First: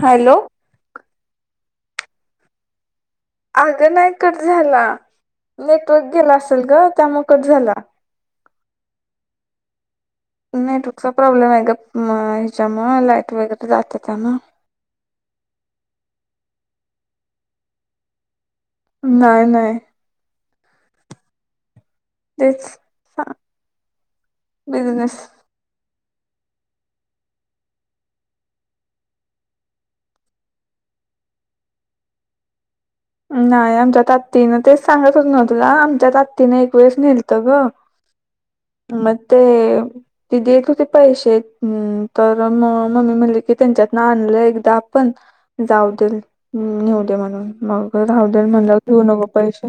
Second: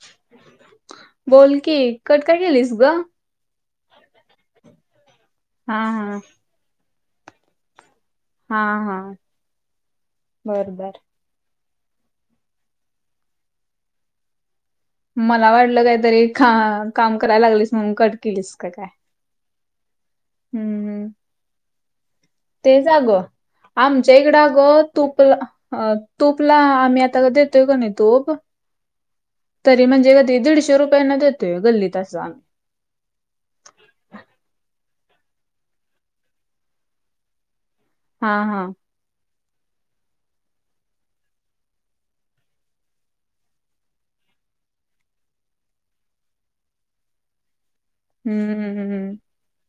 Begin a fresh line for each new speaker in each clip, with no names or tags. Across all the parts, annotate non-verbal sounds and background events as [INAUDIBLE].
Hello!
बोल की, cut का केेलीस ग?
अगं नाही कट झाला,
हा
नेटवर्क
हा
गेला असेल ग त्यामुळ कट झाला.
हा हा बर बर.
नेटवर्कचा प्रॉब्लेम आहे ग म ह्याच्यामुळ लाईट वगैरे जाता त्यान.
मला वाटलं काहीतरी खा काम करायला लागलीस म्हणून कट केलीस की काय.
नाय नाय.
हम्म-हम्म तेच अग, आमच्या इकडं अग
बिझनेस
तुप अं तूपला आम्ही आता देतोय का नाई तूप तरी म्हणजे कती दीडशे रुपयांना देतोय गल्लीत आस आम्ही.
नाय आमच्या आतीनं तेच सांगत होत नव्ह ना आमच्या आतीनं एक वेळेस नेलतं ग.
हां हां
म ते ती देत होती पैसे हम्म तर म मम्मी म्हणली की त्यांच्यात ना आणलं एकदा आपण जाऊ देल नेऊ दे म्हणून मग राहूदे
हम्म
देल
हम्म
म्हणल्यावर घिऊ
हम्म.
न पैसे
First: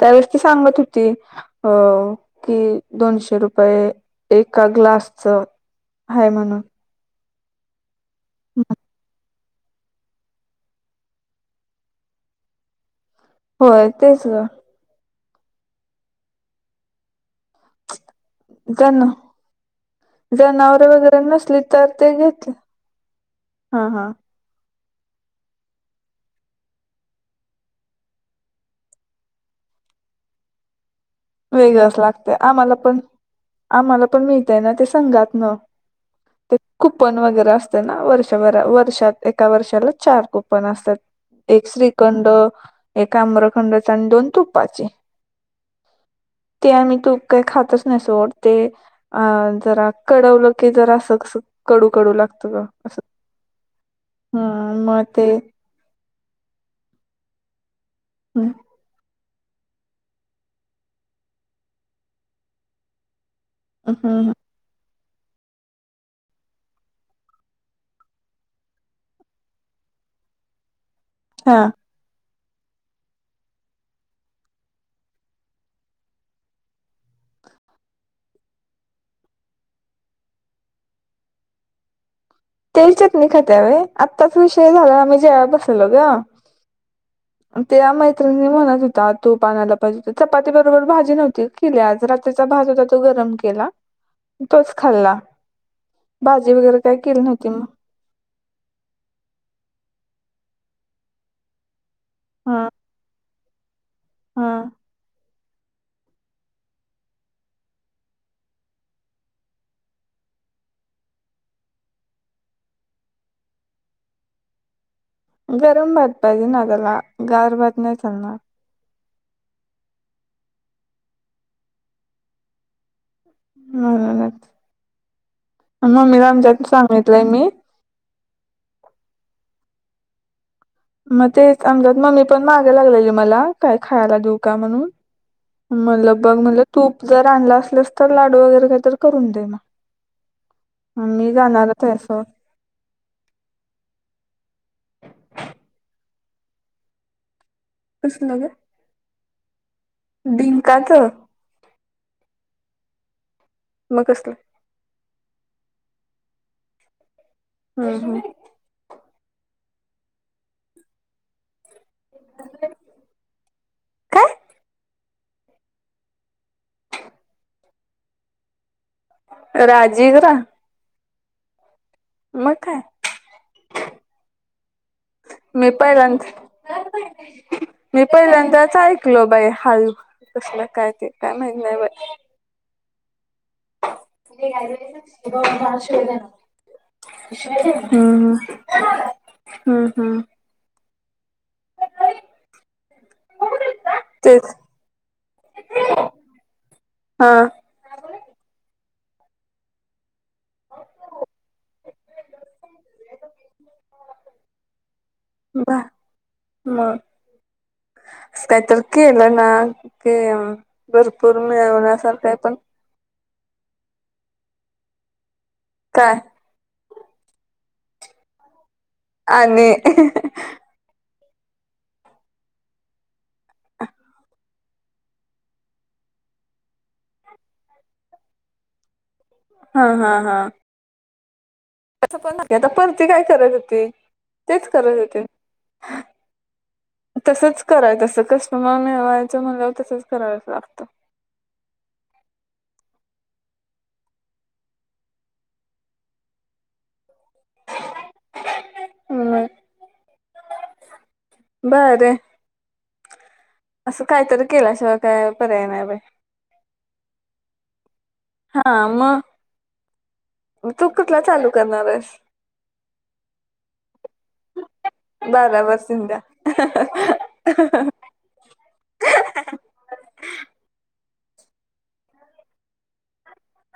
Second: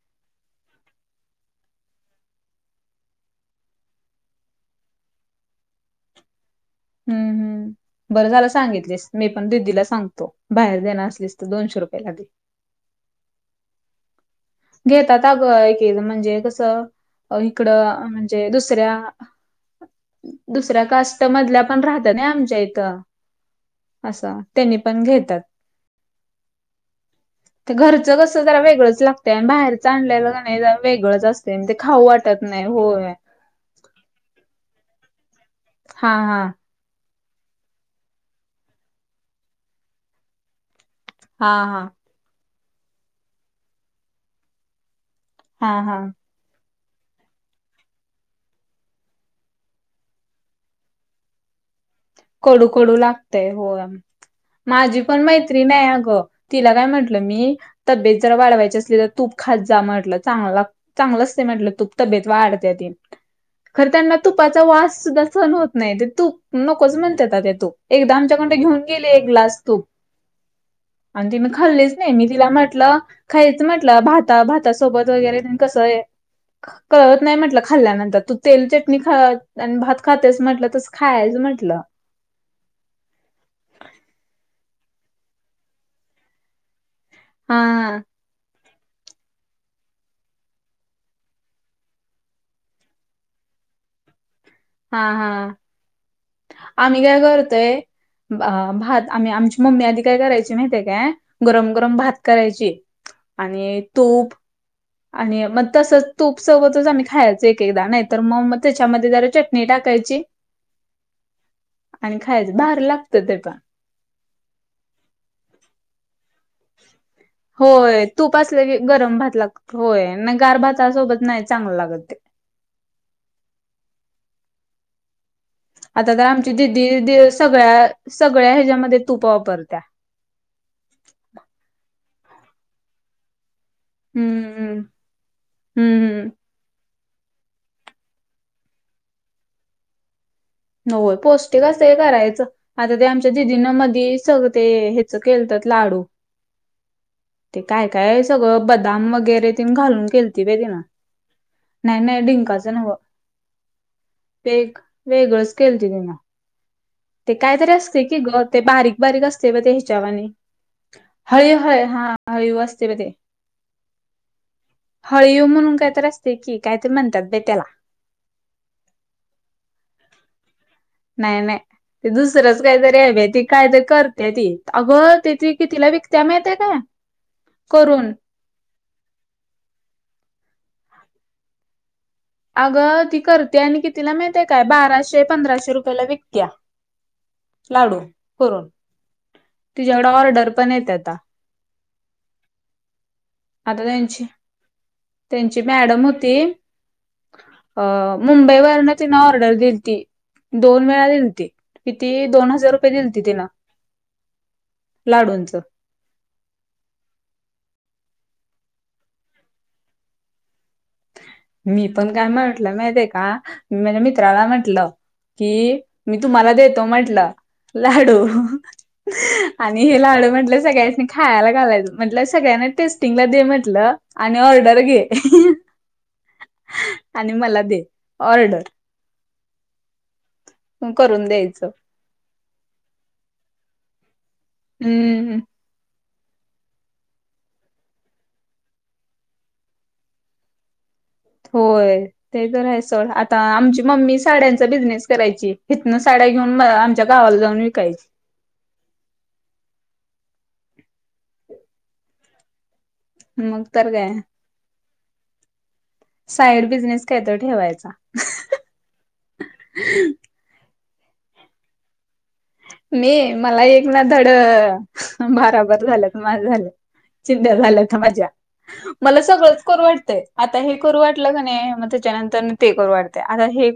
त्यावेळेस ती सांगत होती अ की दोनशे रुपये एका ग्लासचं, आहे म्हणून.
हम्म-हम्म बरं झालं सांगितलेस मी मी पण दीदीला सांगतो बाहेर देणार असलीस तर दोनशे रुपये ला दे.
होय तेच ग.
घेतात अग एक-एक म्हणजे कसं इकडं म्हणजे दुसऱ्या
जन जनावर
दुसऱ्या
वगैरे
कास्ट
नसली
मधल्या पण
तर
राहत्या
ते
ना
घेतले
आमच्या इथं
हा हा
असं. त्यांनी पण घेतात, ते घरचं कस जरा वेगळंच लाग त्या बाहेरच आणलेल कणी जरा वेगळंच असते अन ते
वेगळंच
खाऊ
लागतय
वाटत नाही
आम्हाला पण
होय.
आम्हाला पण मिळतंय ना ते संघातन.
हा-हा.
कूपन वगैरे असत ना वर्षभरा वर्षात एका वर्षाला चार कुपन असतात.
हा
एक
हा
श्रीखंड, एक आम्रखंडचा अन दोन तु्पाचे.
हां-हां.
ते आम्ही तूप काही खातच नाही सोड ते. अ जरा कढवलं की जरा सुक-सुक
कडू-कडू लागते होय
हम्म
माझी
मग
पण
ते
मैत्री ती नाय अग तिला काय म्हटलं मी तब्येत जर
हम्म
वाढवायची असली तर तूप खात जा म्हटलं चांगल लाग चांगलं असत म्हटलं तूप तब्येत वाढतेती. खरं त्यांना
हम्म
तुपाचा वास सुद्धा सहन होत नाही ते तूप न नकोच म्हणत्याता त्या तूप, एकदा आमच्याकडन त्या घेऊन गेले एक ग्लास तूप. आणि तिन
हा
खाल्लेच नाही मी तिला म्हटलं खायच म्हटलं भाता-भातासोबत वगैरे कसं हे कळत नाही म्हटलं खाल्ल्यानंतर तू तेल चटणी खा अन भात खातेस म्हटलं तस खायच म्हंट ला
तेल चटणी खात्या व्हय आत्ताच विषय झाला आम्ही जेवाया बसवलो ग.
हा
त्या मैत्रिणी म्हणत होता तूप आणायला पाहिजे चपाती बरोबर भाजी नव्हतीव केली आज रात तीचा भात होता तो गरम केला. तोच
हा
खाल्ला.
हा
भाजी वगैरे
आम्ही काय
केली नव्हती मग
करतोय. ब आ भात आम्ही आमची मम्मी आधी काय करायची माहिेतीये काय गरम-गरम भात
हा
करायची आणि तूप
हा
आणि मग तसंच तूप सोबतच आम्ही खायच एक-एकदा नाही तर म.. मग त्याच्यामध्ये जरा चटणी टाकायची. आणि खायचं. भारी लागत ते पण.
गरम भात. पाहिजे ना...? त्याला गार भात नाही
होय... तूप
चालणार
आस... गरम भात लागत.. होय. नाही गार भाता सोबत नाही चांगलं लागत ते.
म्हणूनच..
आता तर
मम्मीला
आमची
आमच्यात
दिदी दि....
सांगितलंय मी
सगळ्या -सगळ्या ह्याच्यामध्ये तुप वापरत्या.
म... तेच आमच्या त मम्मी पण माग लागलेली मला. काय खायला देऊ
हम्म
का
हम्म
म्हणून...
हम्म
म्हटलं... बघ
हम्म
म्हणल तूप जर आणल असलस तर लाडू वगैरे काही तर करून दे म..
होय पौष्टिक असतं हे
आहे सोड
करायचं... आता ते आमच्या दिदींन मध्यी सगं.. ते ह्याच केलतत लाडू. ते काय -काय
कसलं ग
सगळं बदाम वगैरे तेन घालून केलती बाय तिन.
डिंकाच
नाही -नाही डिंकाच न्हव.
म.. कसलं?
एक. वेगळंच केल त तिन. ते काहीतरी
हम्म
असतय की
हम्म.
गं ते बारीक- बारीक असतय ब ते ह्याच्यावानी हळीव.. हळ.. हा हळीव असतय ब ते....
काय
हळीव म्हणून काय तरीअसतय की कायतरी म्हणत्यात बाय त्याला.
राजिगिरा....
नाय-नाय.. ते दुसरंच
काय
काहीतरी हाय बाय ती कायतरी करत्या ती. अगं ते
मी
कितीला विकत्या
पहिल्यांदा
माहिती आहे काय? करून..
मी पहिल्यांनदाच आयक... ऐकलं बाय हाळीव कसलं काय ते काय माहिती नाही बाई.
अगं ती करत्या आणि कितीला माहितीए काय बाराशे -पंधराशे रुपयाला विकत्या. लाडू.
हम्म
करून.
हम्म
तिच्याकडं
हम्म
ऑर्डर पण येत्याता. आता त्यांची....
तेच
त्यांची मॅडम होती..
हा
अ.... मुंबईवरन तिनं ऑर्डर दिलती. दोन वेळा दिलती. किती दोन हजार रुपये दिलती. तिन. लाडूंचं....
म... असं काय तर केल ना... कि.... भरपूर मिळ.....
मी पण काय म्हटलं माहिती हे का...? मी माझ्या मित्राला म्हंटल. की..
काय
मी तुम्हाला देतो म्हटलं.. लाडू... आणि हे लाडू म्हटलं सगळ्यासनी.. खायला घालायचं म्हटल. सगळ्यांना टेस्टिंगला दे म्हटलं आणि ऑर्डर घे. आणि मला दे. ऑर्डर.
हा... हा.. हा.
करून द्यायचं...
आता परती काय करत हो ती.. तेच करत होती.
हम्म. [UNINTELLIGIBLE]
तसंच करायच असत कस्टमर मिळवायचं म्हणल्यावर तसंच करायच लागतं.
होय..... ते तर हायंच सोड आता आमची मम्मी साड्यांचा बिझनेस करायची इथनं साड्या घेऊन आ... त्या गावाला जाऊन विकायची
ह भारी आहे
मग तर
असं
काय
काहीतरी केल्याशिवाय काय पर्याय नाही बाई.
साईड बिझनेस काय तर ठेवायचा.
हा मग तू कसला कुठला चालू करणारस?
मी मला एक ना धड
बारावर
भाराबर झाल्यात
शिंद्या
माझ झालं चिंध्या झाल्यात माझ्या. मला सगळंच करू वाटतय आता हे करू वाटलं कणी मग त्याच्यानंतर ते करू वाटतय आता हे.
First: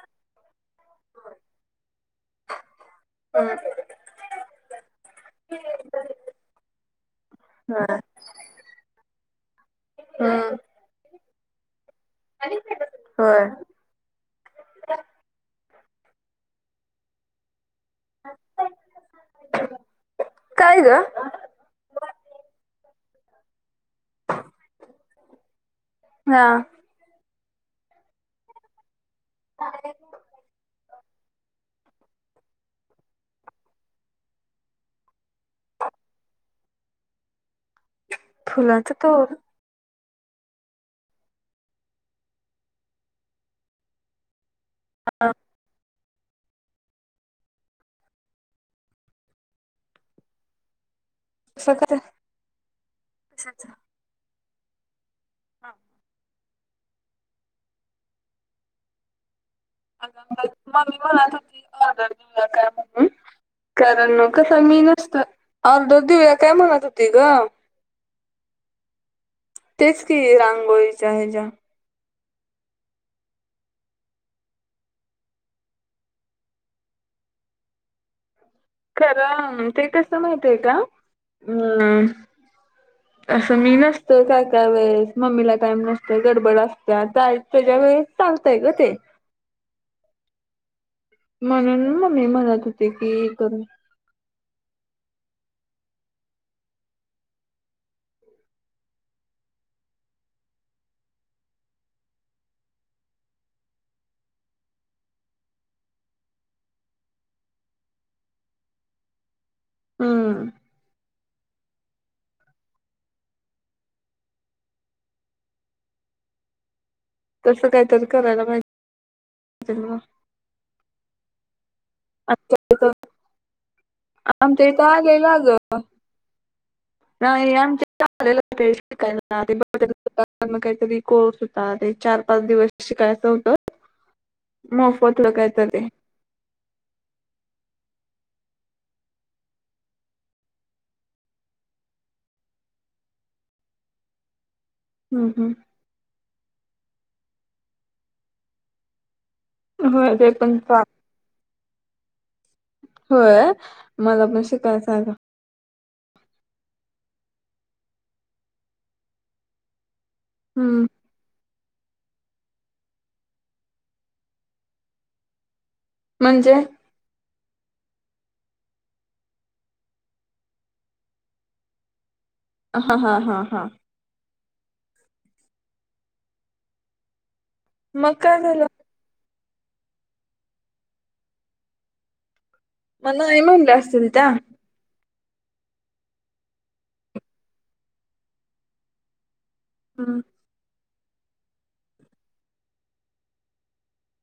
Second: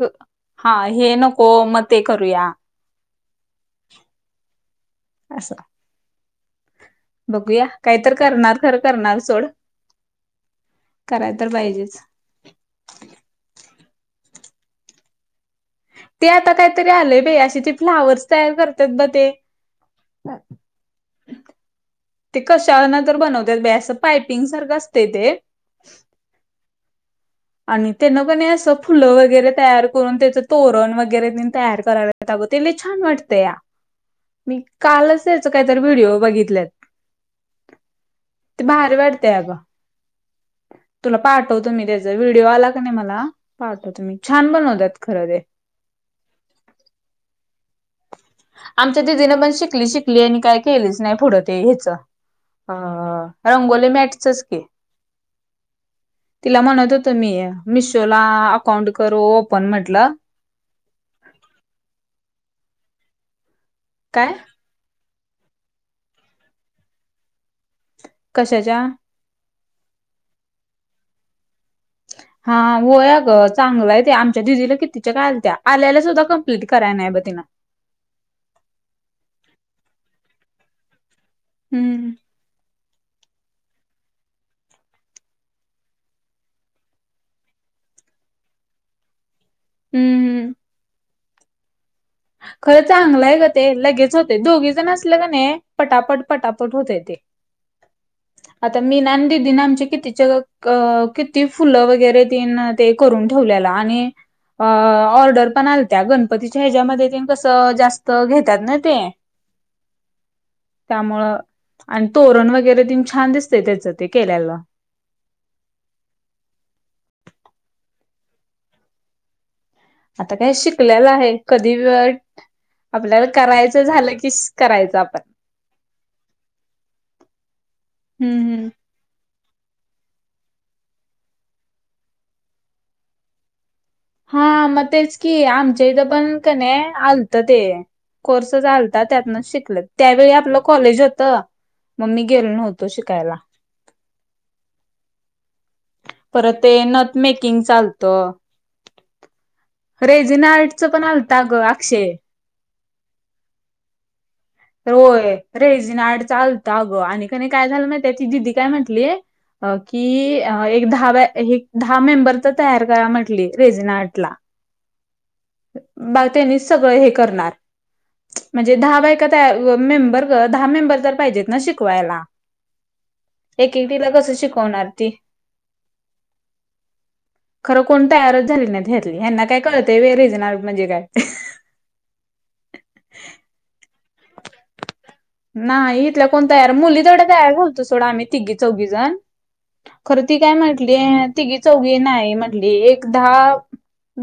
हा हे नको मग ते करूया
ह.
असं बघूया काही तर करणार खरं करणार सोड
हम्म.
कराय तर पाहिजेच
व्हय
ते आता काहीतरी आलंय बाई अशी ते फ्लावर्स तयार करतात ब ते
काय ग?
ते कशाना तर बनवतात बाई असं पायपिंग सारखं असते ते
हा.
आणि त्यान पण असं फुलं वगैरे तयार करून त्याचं तोरण वगैरे तेन तयार करून कराल्यात अगं ते लय छान वाटतय मी कालच त्याच काहीतर व्हिडिओ बघितल्यात ते
फुलाच
भारी वाटतंय
तोरण
अग तुला पाठवतो मी त्याच व्हिडिओ आला का नाही मला पाठवतो मी तुला छान बनवत खर ते आमच्या दिदीनं पण शिकली शिकली आणि काय केलीच नाही पुढ ते ते
कसं
ह्याच
काय?
अ रंगोली मॅटचच की
हा.
तिला म्हणत होतं मी मिशोला अकाउंट करू ओपन म्हटलं
म मम्मी म्हणत होती मला तुझ ऑदर दिला का म्हणून कर
काय
कस मी नसत ऑर्डर देऊया काय म्हणत होती ग
कशाच्या?
तेच की रांगोळीच ह्याच्या
हा हो अगं चांगलंय ते आमच्या दिदीला कितीच्या काय आल्याला सुद्धा कम्प्लीट कराय नाही बघ तीन
खरं ते कसं माहित आहे का? अम.
हम्म
असं मी नसतो काय काय वेळेस मम्मीला टाईम नसतोय गडबड असत्या कारण त्याच्या वेळेस चालतंय ग ते
हम्म हम्म
म्हणून मम्मी म्हणत
खरं
होती की
चांगलंय ग
करून
ते लगेच हो होतय दोघी जण असलं का नाही पटापट पटापट होतय ते आता मीन आणि दीदीन आमच्या कितीच्या किती फुलं वगैरे तेन करून ठेवल्याला आणि ऑर्डर पण आलत्या गणपतीच्या ह्याच्यामध्ये ते तेन कसं जास्त घेतात ना ते
हम्म
त्यामुळं आणि तोरण वगैरे तेन छान दिसते त्याचं ते केल्याला
तसं कायतरी करायला पाहिजे
आता काय शिकलेला आहे कधी पण
मग
आपल्याला करायचं झालं की
आमच्या इथं
करायचं आपण.
आलेला ग नाही आमच्या लेलं
हम्म
हो
हम्म
ते शिकायला ते मग काहीतरी कोर्स होता ते चार पाच दिवस शिकायचं होतं
हा मग तेच
मोफतलं
कि
काहीतरी
आमच्या इथं पण कने आलत ते. कोर्सच आलता त्यातन शिकले त्यावेळी आपलं कॉलेज होत. म मी गेलो नव्हतो शिकायला.
हम् हम्
परत ते नथ मेकिंग चालतं.
हम्म होय ते
रेजिना आर्ट
चा
चं पण आलत ग आक्षे
होय मला पण श
तर होय. रेजिनआर्टच आलत अगं आणि कणी काय झालं माहिती ती दिदी काय म्हंटली की अ
हम्म
एक दहा दहा मेंबर तर तयार करा म्हटली रेजनआर्टला. बाळ
म्हणजे
त्यांनी सगळं हे करणार म्हणजे दहा बायका त्या मेंबर दहा मेंबर तर पाहिजेत ना शिकवायला.
हा हा हा हा.
तुला कसं शिकवणार ती खरं कोण
मग काय
तयारच
झालं
झाली नाहीत ह्यांना काय कळतं व्हय रिजन आर्ट म्हणजे काय.
म नाही म्हणाल्या असतील त्या.
नाही इथल्या कोण तयार मुली तेवढ्या तयार झालतो सोडं आम्ही तिघी चौघी जण
हम्म
खरं ति काय म्हटली तिघी चौघी नाही म्हंटली एक दहा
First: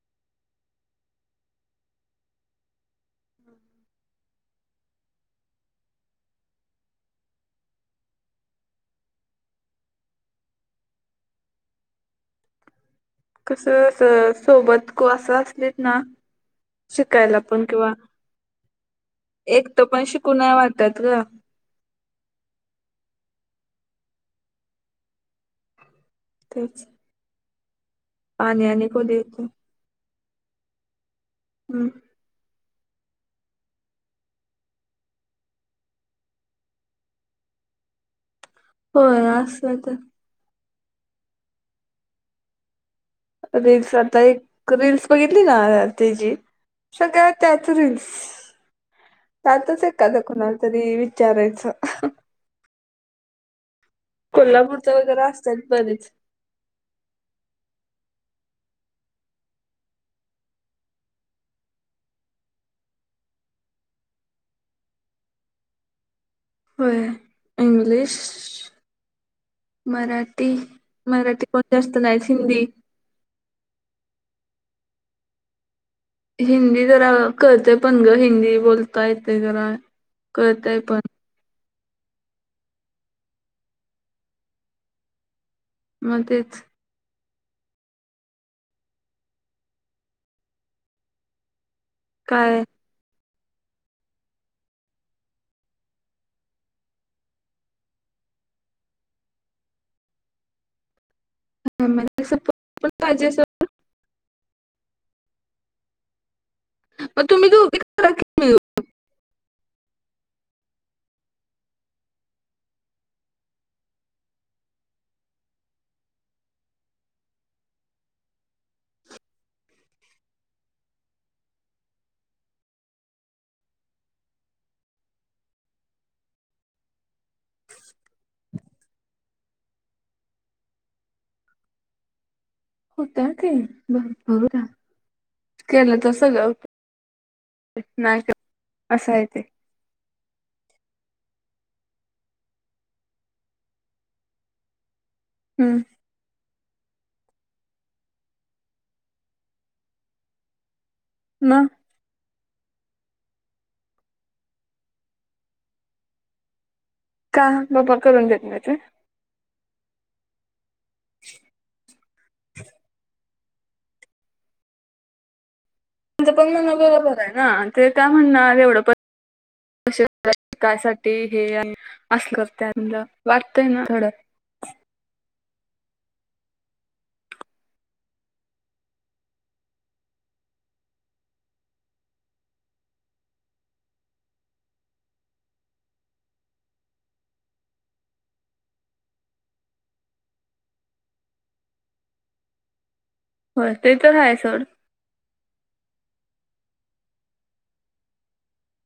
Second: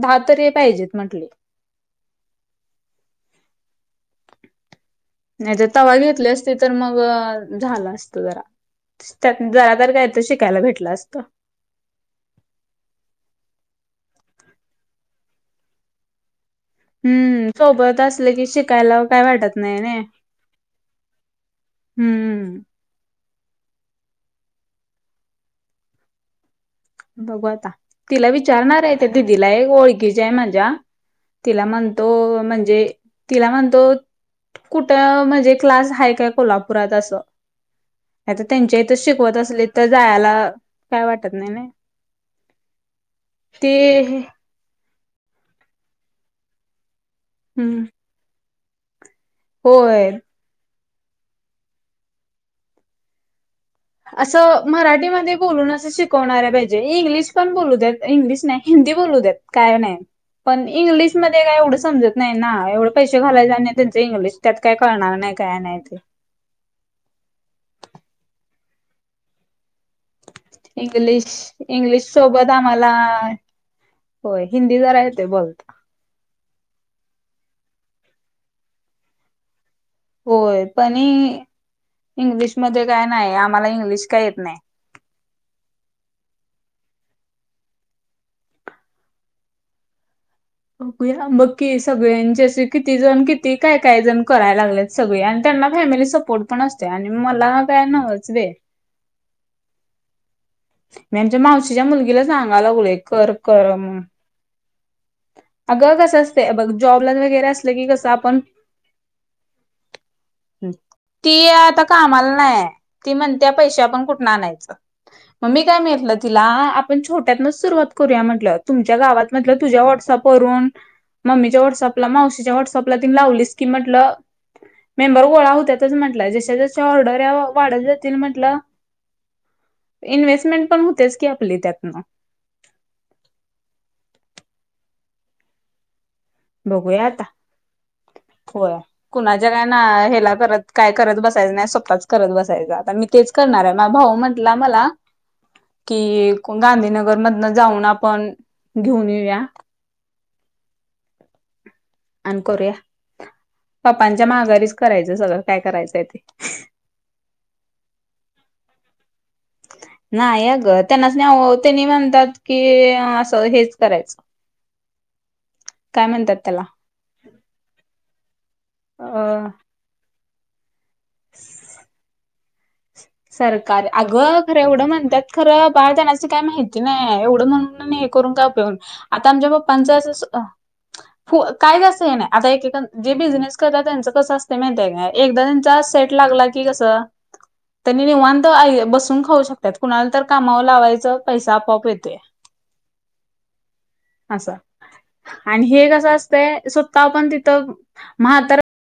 दहा तरी पाहिजेत म्हंटले नाही तर तवा घेतले असते तर मग झाला असत जरा. त्यातंन जरा तर काय तर शिकायला भेटलं असतं.
कसं अस सोबत कोण असं असलीत ना शिकायला
हम्म
पण किंवा
सोबत असले कि शिकायला काय वाटत नाही
एकटं
ना
पण शिकू नाही वाटत ग
हम्म
तेच
बघू आता तिला
पाणी
विचारणार
आणि
आहे त्या
कधी येतं
दिदीला एक ओळखीच्या आहे माझ्या. तिला
हम्म
म्हणतो म्हणजे तिला म्हणतो कुठं म्हणजे क्लास आहे काय कोल्हापुरात असं. आता त्यांच्या इथ
होय
शिकवत असलीत
असलं
तर जायला काय वाटत नाही ना. ते
रीलल्स आता एक रीलल्स बघितली ना त्याची सगळ्या त्याच
हम्म
रिल्स त्यातच
होय.
एकाला कोणाला तरी विचारायचं
असं
कोल्हापूरचं वगैरे
मराठीमध्ये
असतात
बोलून असं
बरेच
शिकवणाऱ्या पाहिजेत म्हे इंग्लिश पण बोलू देत इंग्लिश नाही हिंदी बोलू देत काय नाही पण इंग्लिशमध्ये काय एवढं समजत नाही ना एवढे पैसे घालायचे नाही त्यांचं इंग्लिश त्यात काही कळणार नाही काय नाही ते
होय इंग्लीश मराठी
इंग्लिश
मराठी कोण जास्त
इंग्लिश
नाहीत
सोबत
हिंदी
आम्हाला होय हिंदी जरा येतंय बोलता
हिंदी जरा कळतंय पण ग हिंदी बोलता येतंय जरा
होय पण इंग्लिशमध्ये काय नाही आम्हाला इंग्लिश काय येत नाहीं
म तेच.
बघूया बगकी, सगळ्यांचे
काय
असे कि ती जण, किती काय-काय जण करायला लागलेत, सगळे आणि त्यांना फॅमिली सपोर्ट पण असतोया आणि मला का नच बे. मी यांच्या मावशीच्या, मुलगीला
फॅमिली
सांगाय
सपोर्ट
लागलो,
पण पाहिजे असं
कर-कर म अग कसं असत बघ, जॉबला
मग
वगैरे
तुम्ही
असलं,
दोघी
की कसं
करा
आपण
मिळून
[UNINTELLIGIBLE] ती आता कामाला नाहीय, ती म्हणतेया पैशे आपण कुठून आणायचे? मम्मी काय म्हटलं तिला, आपण छोट्यातनच सुरुवात करूया म्हटलं, तुमच्या गावात म्हटलं, तुझ्या व्हॉट्सअप करून, मम्मीच्या व्हॉट्सअपला, मावशीच्या व्हॉट्सअपला, तिने लावलीस की, म्हटलं मेंबर गोळा होत्यातच म्हटलं, जश-जशा ऑर्डर या वाढत जातील, म्हटलं इन्व्हेस्टमेंट पण होतेच की, आपली त्यातनं.
होता क, ब बघ केलं त सगळं होतंय
बघूया आता,
नाही केलं
होया,
असं आहे ते
कुणाच्या काय ना हेला परत, काय करत बसायचं नही, स्वतःच करत बसायचं, आता मी केस करणार ये, मा भाऊ म्हटला मला [UNINTELLIGIBLE]
हम्म.
कि गांधीनगर मधन जाऊन आपण, घेऊन येऊया.
म.
अन करूया, पाप्पांच्या माघारीच करायचं सगळं, काय करायचंय ते.
का, पप्पा करून देत नाहीत ओ?
नाही अ ग, त्यांनाच नाही ओ, त्यांनीच म्हणतात की, असं हेच करायचं. काय
तचं
म्हणतात
पण
त्याला
म्हणणं बर बर ना, ते काय म्हणण आ, एवढं पण
अ
ते हे, असल करते, आपलं.
सरकार, अगं खरं एवढं म्हणत्यात खरं, बाहेर जाण्याचं काही माहिती नाही, एवढं म्हण, हे करून का पेन आता आमच्या पप्पाच असं फ काय जासं हे नाय, आता एक-एक, जे बिझनेस करतात, त्यांच कसं असतय माहिती का? एकदा त्यांचा, सेट लागला की, कसं त्यांनी निवांत अई, बसून खाऊ शकतात, कुणाला तर कामावर लावायचं, पैसा आपआप येतोय. [UNINTELLIGIBLE]
हो, ते तर हाये,
असं
सोड.
आणि हे कसं असतंय, स्वत पण तिथ म्हातार